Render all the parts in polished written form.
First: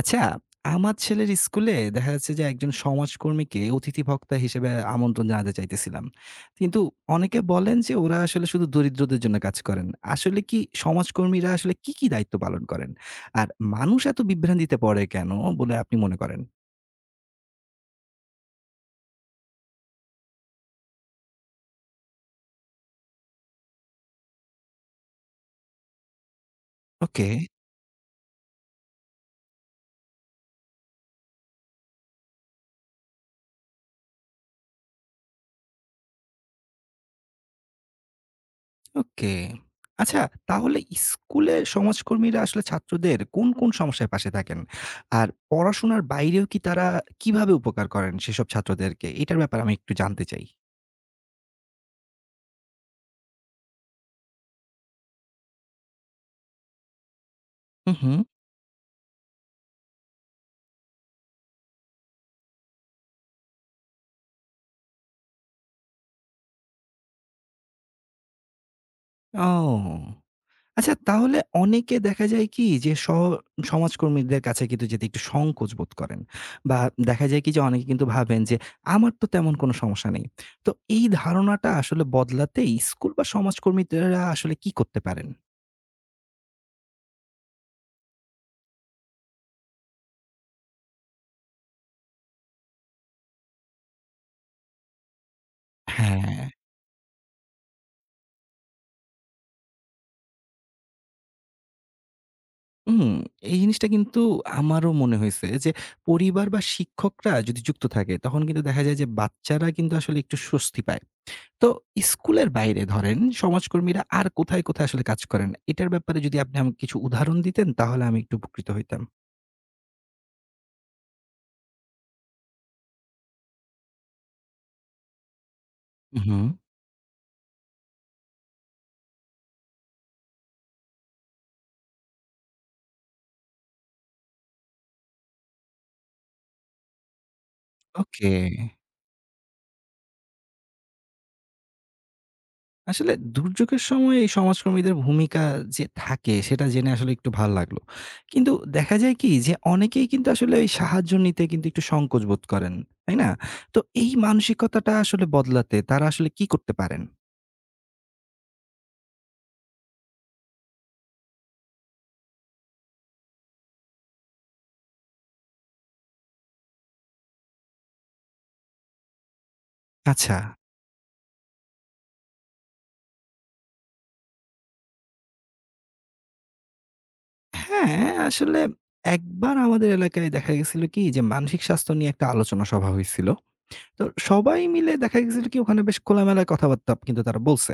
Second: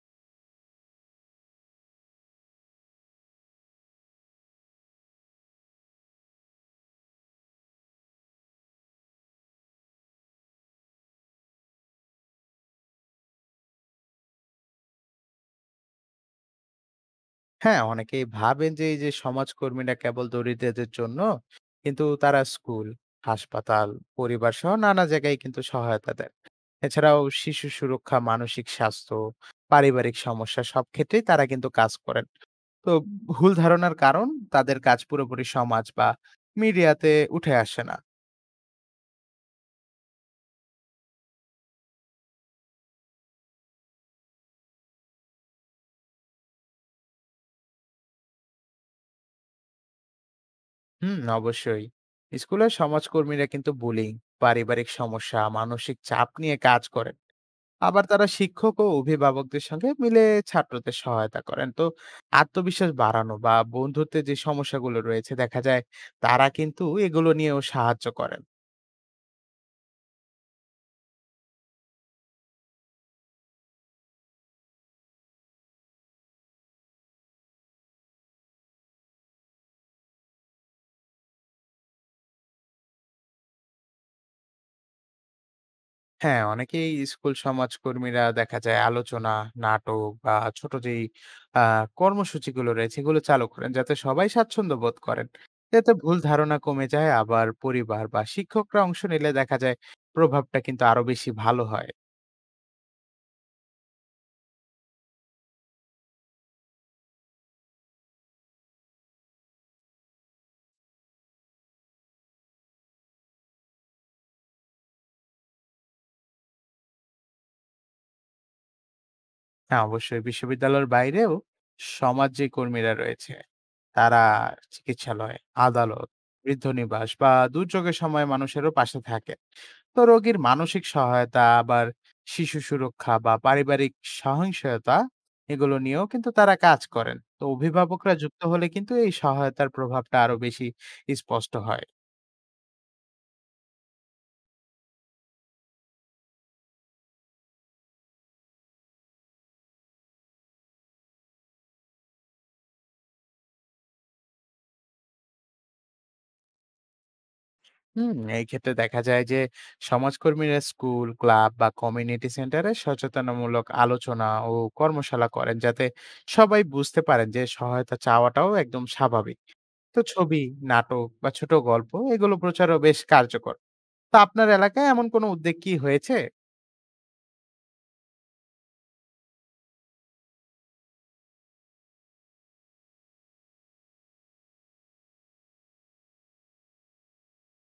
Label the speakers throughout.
Speaker 1: আচ্ছা, আমার ছেলের স্কুলে দেখা যাচ্ছে যে একজন সমাজকর্মীকে অতিথি বক্তা হিসেবে আমন্ত্রণ জানাতে চাইতেছিলাম। কিন্তু অনেকে বলেন যে ওরা আসলে শুধু দরিদ্রদের জন্য কাজ করেন। আসলে কি সমাজকর্মীরা আসলে কি দায়িত্ব পালন করেন? আর মানুষ এত বিভ্রান্তিতে পড়ে কেন বলে আপনি মনে করেন?
Speaker 2: হ্যাঁ, অনেকেই ভাবেন যে এই যে সমাজকর্মীরা কেবল দরিদ্রদের জন্য, কিন্তু তারা স্কুল, হাসপাতাল, পরিবার সহ নানা জায়গায় কিন্তু সহায়তা দেন। এছাড়াও
Speaker 1: ওকে,
Speaker 2: শিশু সুরক্ষা, মানসিক স্বাস্থ্য, পারিবারিক সমস্যা সব ক্ষেত্রেই তারা কিন্তু কাজ করেন। তো ভুল ধারণার কারণ তাদের কাজ পুরোপুরি সমাজ বা মিডিয়াতে উঠে আসে না।
Speaker 1: ওকে। আচ্ছা তাহলে স্কুলে সমাজকর্মীরা আসলে ছাত্রদের কোন সমস্যায় পাশে থাকেন? আর পড়াশোনার বাইরেও কি তারা কিভাবে উপকার করেন সেসব ছাত্রদেরকে? এটার ব্যাপারে আমি একটু জানতে চাই।
Speaker 2: হুম, অবশ্যই। স্কুলে সমাজকর্মীরা কিন্তু বুলিং, পারিবারিক সমস্যা, মানসিক চাপ নিয়ে কাজ করেন।
Speaker 1: হু,
Speaker 2: আবার
Speaker 1: হু।
Speaker 2: তারা শিক্ষক ও অভিভাবকদের সঙ্গে মিলে ছাত্রদের সহায়তা করেন। তো আত্মবিশ্বাস বাড়ানো বা বন্ধুত্বের যে সমস্যাগুলো রয়েছে দেখা যায় তারা কিন্তু এগুলো নিয়েও সাহায্য করেন।
Speaker 1: ও! আচ্ছা তাহলে অনেকে দেখা যায় কি যে সমাজকর্মীদের কাছে কিন্তু যেতে একটু সংকোচ বোধ করেন। বা দেখা যায় কি যে অনেকে কিন্তু ভাবেন যে আমার তো তেমন কোনো সমস্যা নেই। তো এই ধারণাটা আসলে বদলাতে স্কুল বা সমাজকর্মীরা আসলে কি করতে পারেন?
Speaker 2: হ্যাঁ, অনেকেই স্কুল সমাজকর্মীরা দেখা যায় আলোচনা, নাটক বা ছোট যেই কর্মসূচিগুলো রয়েছে এগুলো চালু করেন, যাতে সবাই স্বাচ্ছন্দ্য বোধ করেন। এতে ভুল
Speaker 1: হ্যাঁ।
Speaker 2: ধারণা কমে যায়। আবার পরিবার বা শিক্ষকরা অংশ নিলে দেখা যায় প্রভাবটা কিন্তু আরো বেশি ভালো হয়।
Speaker 1: হুম, এই জিনিসটা কিন্তু আমারও মনে হইছে যে পরিবার বা শিক্ষকরা যদি যুক্ত থাকে তখন কিন্তু দেখা যায় যে বাচ্চারা কিন্তু আসলে একটু স্বস্তি পায়। তো স্কুলের বাইরে ধরেন সমাজকর্মীরা আর কোথায় আসলে কাজ করেন? এটার ব্যাপারে যদি আপনি আমাকে কিছু উদাহরণ দিতেন তাহলে আমি একটু উপকৃত হইতাম।
Speaker 2: হ্যাঁ, অবশ্যই। বিশ্ববিদ্যালয়ের বাইরেও সমাজ যে কর্মীরা রয়েছে, তারা চিকিৎসালয়, আদালত,
Speaker 1: উহুম।
Speaker 2: বৃদ্ধ নিবাস বা দুর্যোগের সময় মানুষেরও পাশে থাকেন। তো রোগীর মানসিক সহায়তা, আবার শিশু সুরক্ষা বা পারিবারিক সহিংসতা এগুলো নিয়েও কিন্তু তারা কাজ করেন। তো অভিভাবকরা
Speaker 1: ওকে।
Speaker 2: যুক্ত হলে কিন্তু এই সহায়তার প্রভাবটা আরো বেশি স্পষ্ট হয়।
Speaker 1: আসলে দুর্যোগের সময় এই সমাজকর্মীদের ভূমিকা যে থাকে সেটা জেনে আসলে একটু ভাল লাগলো। কিন্তু দেখা যায় কি যে অনেকেই কিন্তু আসলে ওই সাহায্য নিতে কিন্তু একটু সংকোচ বোধ করেন। তাই না? তো এই মানসিকতাটা আসলে বদলাতে তারা আসলে কি করতে পারেন?
Speaker 2: হুম, এই ক্ষেত্রে দেখা যায় যে সমাজকর্মীরা স্কুল ক্লাব বা কমিউনিটি সেন্টারে সচেতনমূলক আলোচনা ও কর্মশালা করেন, যাতে সবাই বুঝতে পারেন যে সহায়তা চাওয়াটাও একদম স্বাভাবিক। তো
Speaker 1: আচ্ছা।
Speaker 2: ছবি, নাটক বা ছোট গল্প এগুলো প্রচারও বেশ কার্যকর। তো আপনার এলাকায় এমন কোনো উদ্যোগ কি হয়েছে?
Speaker 1: হ্যাঁ, আসলে একবার আমাদের এলাকায় দেখা গেছিল কি যে মানসিক স্বাস্থ্য নিয়ে একটা আলোচনা সভা হয়েছিল। তো সবাই মিলে দেখা গেছিল কি ওখানে বেশ খোলামেলা কথাবার্তা কিন্তু তারা বলছে।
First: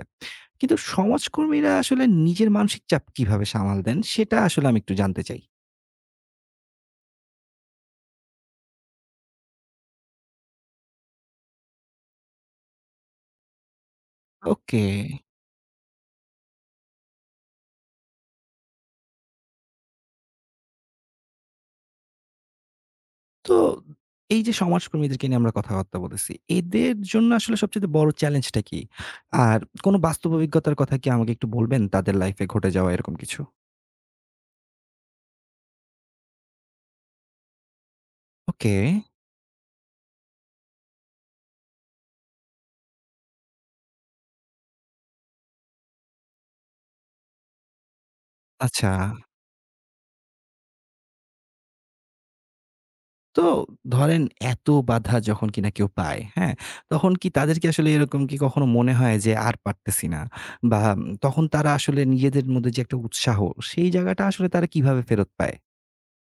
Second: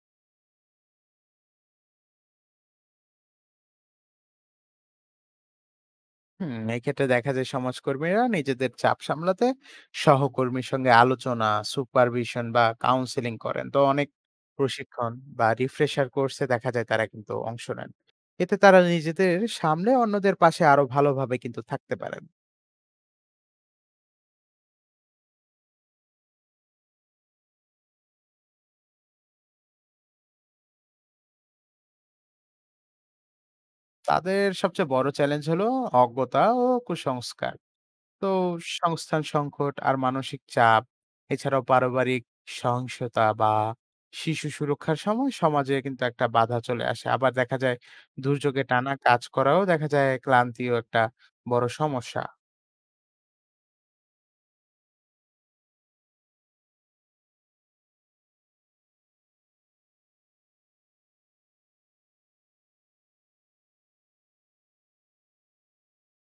Speaker 1: কিন্তু সমাজকর্মীরা আসলে নিজের মানসিক চাপ কিভাবে সামাল দেন সেটা আসলে আমি একটু জানতে চাই।
Speaker 2: হুম, এক্ষেত্রে দেখা যায় সমাজকর্মীরা নিজেদের চাপ সামলাতে সহকর্মীর সঙ্গে আলোচনা, সুপারভিশন বা কাউন্সেলিং করেন। তো অনেক
Speaker 1: ওকে।
Speaker 2: প্রশিক্ষণ বা রিফ্রেশার কোর্সে দেখা যায় তারা কিন্তু অংশ নেন। এতে তারা নিজেদের সামলে অন্যদের পাশে আরো ভালোভাবে কিন্তু থাকতে পারেন।
Speaker 1: তো এই যে সমাজকর্মীদেরকে নিয়ে আমরা কথাবার্তা বলতেছি, এদের জন্য আসলে সবচাইতে বড় চ্যালেঞ্জটা কি? আর কোন বাস্তব অভিজ্ঞতার কথা কি আমাকে একটু বলবেন তাদের লাইফ এ ঘটে যাওয়া এরকম কিছু?
Speaker 2: তাদের সবচেয়ে বড় চ্যালেঞ্জ হলো অজ্ঞতা ও কুসংস্কার, তো
Speaker 1: ওকে,
Speaker 2: সংস্থান সংকট আর মানসিক চাপ। এছাড়াও পারিবারিক সহিংসতা বা শিশু সুরক্ষার সময় সমাজে কিন্তু একটা বাধা চলে আসে। আবার দেখা যায় দুর্যোগে
Speaker 1: আচ্ছা।
Speaker 2: টানা কাজ করাও, দেখা যায় ক্লান্তিও একটা বড় সমস্যা।
Speaker 1: তো ধরেন এত বাধা যখন কিনা কেউ পায়, হ্যাঁ? তখন কি তাদেরকে আসলে এরকম কি কখনো মনে হয় যে আর পারতেছি না? বা তখন তারা আসলে নিজেদের মধ্যে যে একটা উৎসাহ, সেই জায়গাটা আসলে তারা কিভাবে ফেরত পায়?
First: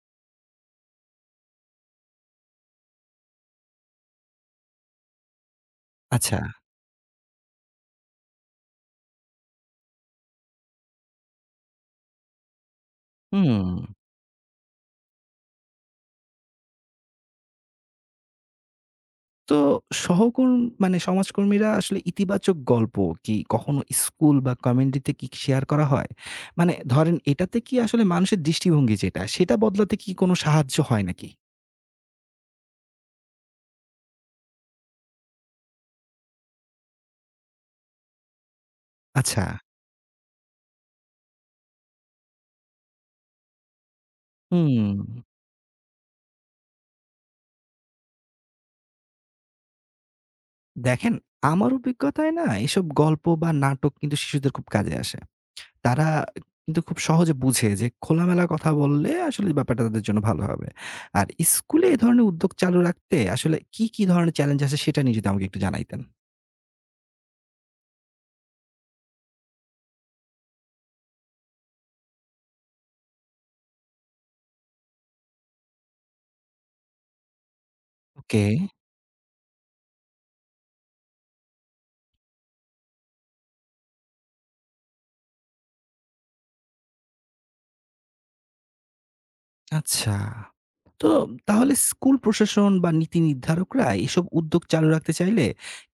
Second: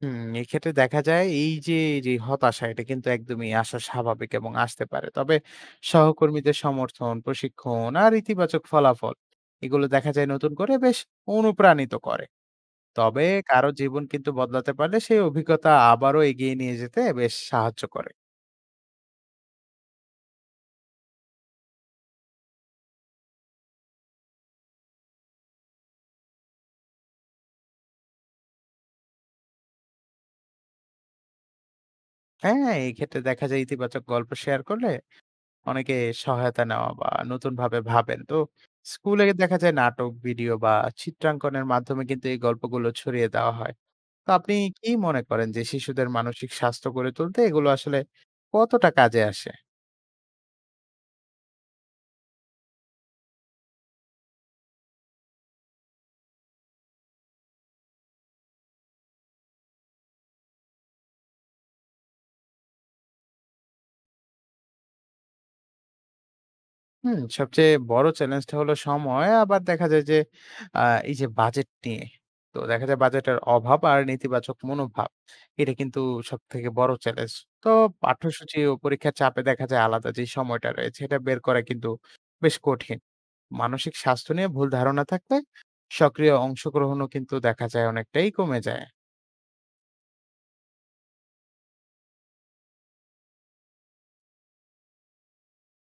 Speaker 2: হুম, এক্ষেত্রে দেখা যায় এই যে যে হতাশা, এটা কিন্তু একদমই আসা স্বাভাবিক এবং আসতে পারে। তবে
Speaker 1: আচ্ছা,
Speaker 2: সহকর্মীদের সমর্থন, প্রশিক্ষণ আর ইতিবাচক ফলাফল এগুলো দেখা যায় নতুন করে বেশ অনুপ্রাণিত করে। তবে কারো
Speaker 1: হুম।
Speaker 2: জীবন কিন্তু বদলাতে পারলে সেই অভিজ্ঞতা আবারও এগিয়ে নিয়ে যেতে বেশ সাহায্য করে।
Speaker 1: তো সহকর্ম মানে সমাজকর্মীরা আসলে ইতিবাচক গল্প কি কখনো স্কুল বা কমিউনিটিতে কি শেয়ার করা হয়? মানে ধরেন এটাতে কি আসলে মানুষের দৃষ্টিভঙ্গি যেটা, সেটা বদলাতে কি কোনো সাহায্য হয় নাকি?
Speaker 2: হ্যাঁ, এই ক্ষেত্রে দেখা যায় ইতিবাচক গল্প শেয়ার করলে অনেকে সহায়তা নেওয়া বা নতুনভাবে ভাবেন। তো স্কুলে
Speaker 1: আচ্ছা,
Speaker 2: দেখা যায় নাটক, ভিডিও বা চিত্রাঙ্কনের মাধ্যমে কিন্তু এই গল্পগুলো ছড়িয়ে দেওয়া হয়। তো আপনি কি
Speaker 1: হুম।
Speaker 2: মনে করেন যে শিশুদের মানসিক স্বাস্থ্য গড়ে তুলতে এগুলো আসলে কতটা কাজে আসে?
Speaker 1: দেখেন, আমার অভিজ্ঞতায় না এসব গল্প বা নাটক কিন্তু শিশুদের খুব কাজে আসে। তারা কিন্তু খুব সহজে বুঝে যে খোলামেলা কথা বললে আসলে ব্যাপারটা তাদের জন্য ভালো হবে। আর স্কুলে এ ধরনের উদ্যোগ চালু রাখতে আসলে কি ধরনের চ্যালেঞ্জ আছে সেটা নিয়ে যদি আমাকে একটু জানাইতেন।
Speaker 2: হুম, সবচেয়ে বড় চ্যালেঞ্জটা হলো সময়। আবার দেখা যায় যে আ এই যে বাজেট নিয়ে। তো দেখা যায় বাজেটের অভাব আর নেতিবাচক মনোভাব। এটা কিন্তু সবথেকে বড় চ্যালেঞ্জ। তো
Speaker 1: ওকে,
Speaker 2: পাঠ্যসূচি ও পরীক্ষার চাপে দেখা যায় আলাদা যে সময়টা রয়েছে এটা বের করা কিন্তু বেশ কঠিন। মানসিক স্বাস্থ্য নিয়ে ভুল ধারণা থাকলে সক্রিয় অংশগ্রহণও কিন্তু দেখা যায় অনেকটাই কমে যায়।
Speaker 1: আচ্ছা। তো তাহলে স্কুল প্রশাসন বা নীতি নির্ধারকরা এসব উদ্যোগ চালু রাখতে চাইলে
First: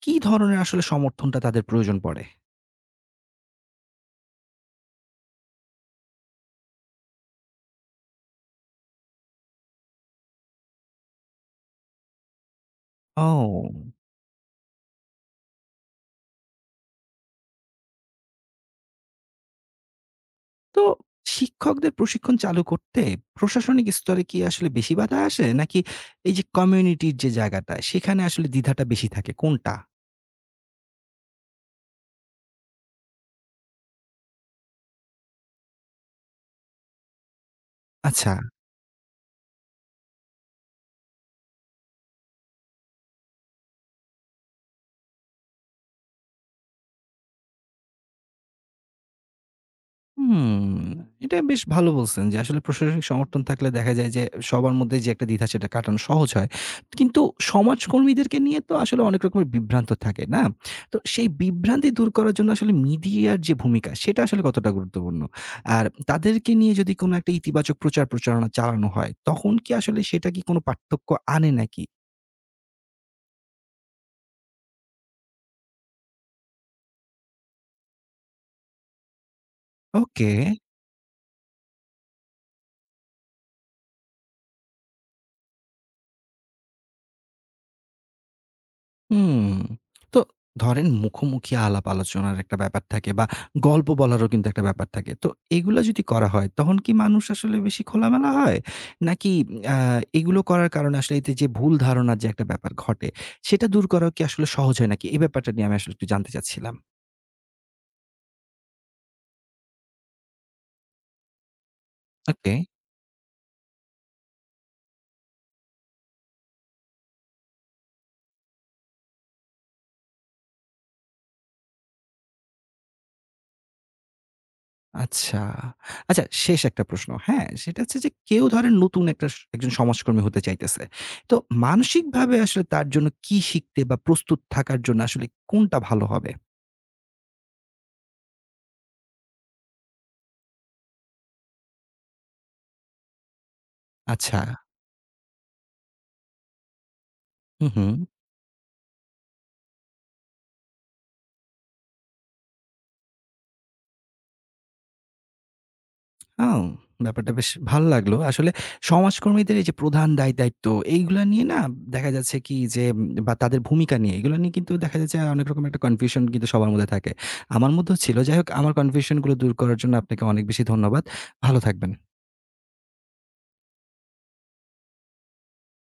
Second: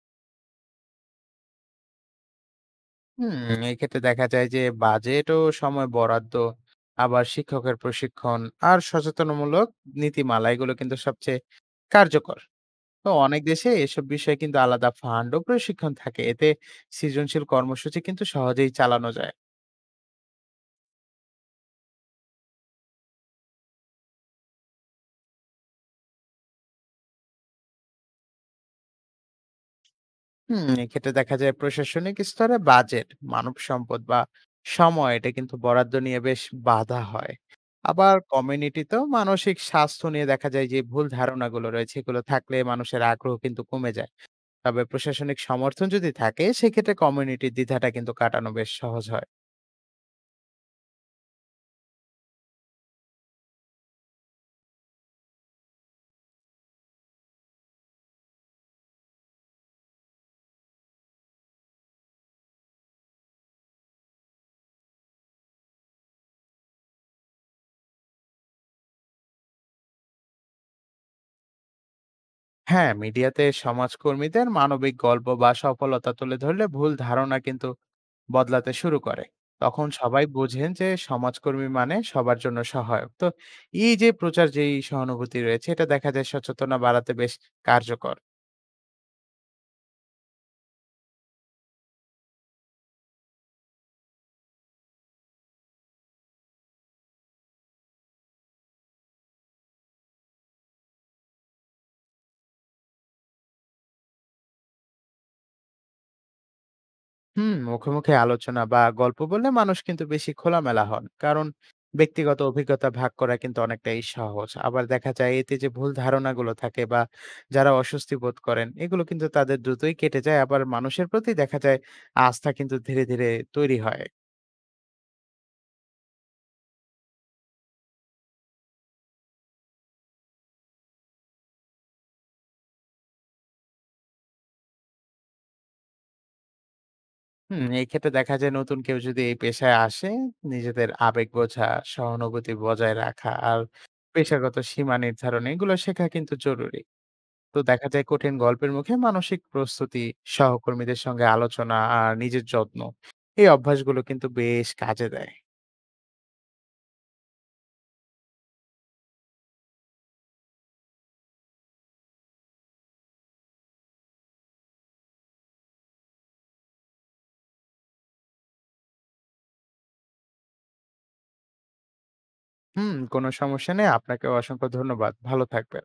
Speaker 1: কি ধরনের আসলে সমর্থনটা তাদের প্রয়োজন পড়ে?
Speaker 2: হুম, এক্ষেত্রে দেখা যায় যে বাজেট ও সময় বরাদ্দ, আবার শিক্ষকের প্রশিক্ষণ আর সচেতনমূলক নীতিমালা, এগুলো কিন্তু সবচেয়ে কার্যকর। তো অনেক
Speaker 1: ও।
Speaker 2: দেশে এসব বিষয়ে কিন্তু আলাদা ফান্ড ও প্রশিক্ষণ থাকে, এতে সৃজনশীল কর্মসূচি কিন্তু সহজেই চালানো যায়।
Speaker 1: তো শিক্ষকদের প্রশিক্ষণ চালু করতে প্রশাসনিক স্তরে কি আসলে বেশি বাধা আসে? নাকি এই যে কমিউনিটির যে জায়গাটা, সেখানে আসলে দ্বিধাটা বেশি থাকে কোনটা?
Speaker 2: হুম, এক্ষেত্রে দেখা যায় প্রশাসনিক স্তরে বাজেট, মানব সম্পদ বা সময়, এটা কিন্তু বরাদ্দ নিয়ে বেশ বাধা হয়। আবার
Speaker 1: আচ্ছা।
Speaker 2: কমিউনিটিতেও মানসিক স্বাস্থ্য নিয়ে দেখা যায় যে ভুল ধারণাগুলো রয়েছে এগুলো থাকলে মানুষের আগ্রহ কিন্তু কমে যায়। তবে প্রশাসনিক সমর্থন যদি থাকে সেক্ষেত্রে কমিউনিটির দ্বিধাটা কিন্তু কাটানো বেশ সহজ হয়।
Speaker 1: হুম, এটা বেশ ভালো বলছেন যে আসলে প্রশাসনিক সমর্থন থাকলে দেখা যায় যে সবার মধ্যে যে একটা দ্বিধা সেটা কাটানো সহজ হয়। কিন্তু সমাজকর্মীদেরকে নিয়ে তো আসলে অনেক রকমের বিভ্রান্ত থাকে, না? তো সেই বিভ্রান্তি দূর করার জন্য আসলে মিডিয়ার যে ভূমিকা সেটা আসলে কতটা গুরুত্বপূর্ণ? আর তাদেরকে নিয়ে যদি কোনো একটা ইতিবাচক প্রচার প্রচারণা চালানো হয় তখন কি আসলে সেটা কি কোনো পার্থক্য আনে নাকি?
Speaker 2: হ্যাঁ, মিডিয়াতে সমাজকর্মীদের মানবিক গল্প বা সফলতা তুলে ধরলে ভুল ধারণা কিন্তু বদলাতে শুরু করে। তখন সবাই
Speaker 1: ওকে।
Speaker 2: বোঝেন যে সমাজকর্মী মানে সবার জন্য সহায়ক। তো এই যে প্রচার, যেই সহানুভূতি রয়েছে, এটা দেখা যায় সচেতনা বাড়াতে বেশ কার্যকর।
Speaker 1: হুম। তো ধরেন মুখোমুখি আলাপ আলোচনার একটা ব্যাপার থাকে বা গল্প বলারও কিন্তু একটা ব্যাপার থাকে। তো এগুলা যদি করা হয় তখন কি মানুষ আসলে বেশি খোলামেলা হয়? নাকি আ এগুলো করার কারণে আসলে এতে যে ভুল ধারণার যে একটা ব্যাপার ঘটে সেটা দূর করাও কি আসলে সহজ হয় নাকি? এই ব্যাপারটা নিয়ে আমি আসলে একটু জানতে চাচ্ছিলাম।
Speaker 2: হুম, মুখোমুখি আলোচনা বা গল্প বললে মানুষ কিন্তু বেশি খোলামেলা হন, কারণ ব্যক্তিগত
Speaker 1: ওকে।
Speaker 2: অভিজ্ঞতা ভাগ করা কিন্তু অনেকটাই সহজ। আবার দেখা যায় এতে যে ভুল ধারণাগুলো থাকে বা যারা অস্বস্তি বোধ করেন, এগুলো কিন্তু তাদের দ্রুতই কেটে যায়। আবার মানুষের প্রতি দেখা যায় আস্থা কিন্তু ধীরে ধীরে তৈরি হয়।
Speaker 1: আচ্ছা। আচ্ছা শেষ একটা প্রশ্ন, হ্যাঁ? সেটা হচ্ছে যে কেউ ধরেন নতুন একটা স একজন সমাজকর্মী হতে চাইতেছে। তো মানসিকভাবে আসলে তার জন্য কি শিখতে বা প্রস্তুত থাকার জন্য আসলে কোনটা ভালো হবে?
Speaker 2: হুম, এই ক্ষেত্রে দেখা যায় নতুন কেউ যদি এই পেশায় আসে, নিজেদের আবেগ বোঝা, সহানুভূতি বজায় রাখা আর
Speaker 1: আচ্ছা।
Speaker 2: পেশাগত সীমা নির্ধারণ, এগুলো শেখা কিন্তু জরুরি। তো
Speaker 1: হুম,
Speaker 2: দেখা
Speaker 1: হুম।
Speaker 2: যায় কঠিন গল্পের মুখে মানসিক প্রস্তুতি, সহকর্মীদের সঙ্গে আলোচনা আর নিজের যত্ন, এই অভ্যাসগুলো কিন্তু বেশ কাজে দেয়।
Speaker 1: ও! ব্যাপারটা বেশ ভাল লাগলো। আসলে সমাজকর্মীদের এই যে প্রধান দায়-দায়িত্ব এইগুলা নিয়ে না দেখা যাচ্ছে কি যে বা তাদের ভূমিকা নিয়ে এগুলা নিয়ে কিন্তু দেখা যাচ্ছে অনেক রকমের একটা কনফিউশন কিন্তু সবার মধ্যে থাকে। আমার মধ্যেও ছিল। যাই হোক আমার কনফিউশন গুলো দূর করার জন্য আপনাকে অনেক বেশি ধন্যবাদ। ভালো থাকবেন।
Speaker 2: হুম, কোনো সমস্যা নেই। আপনাকেও অসংখ্য ধন্যবাদ। ভালো থাকবেন।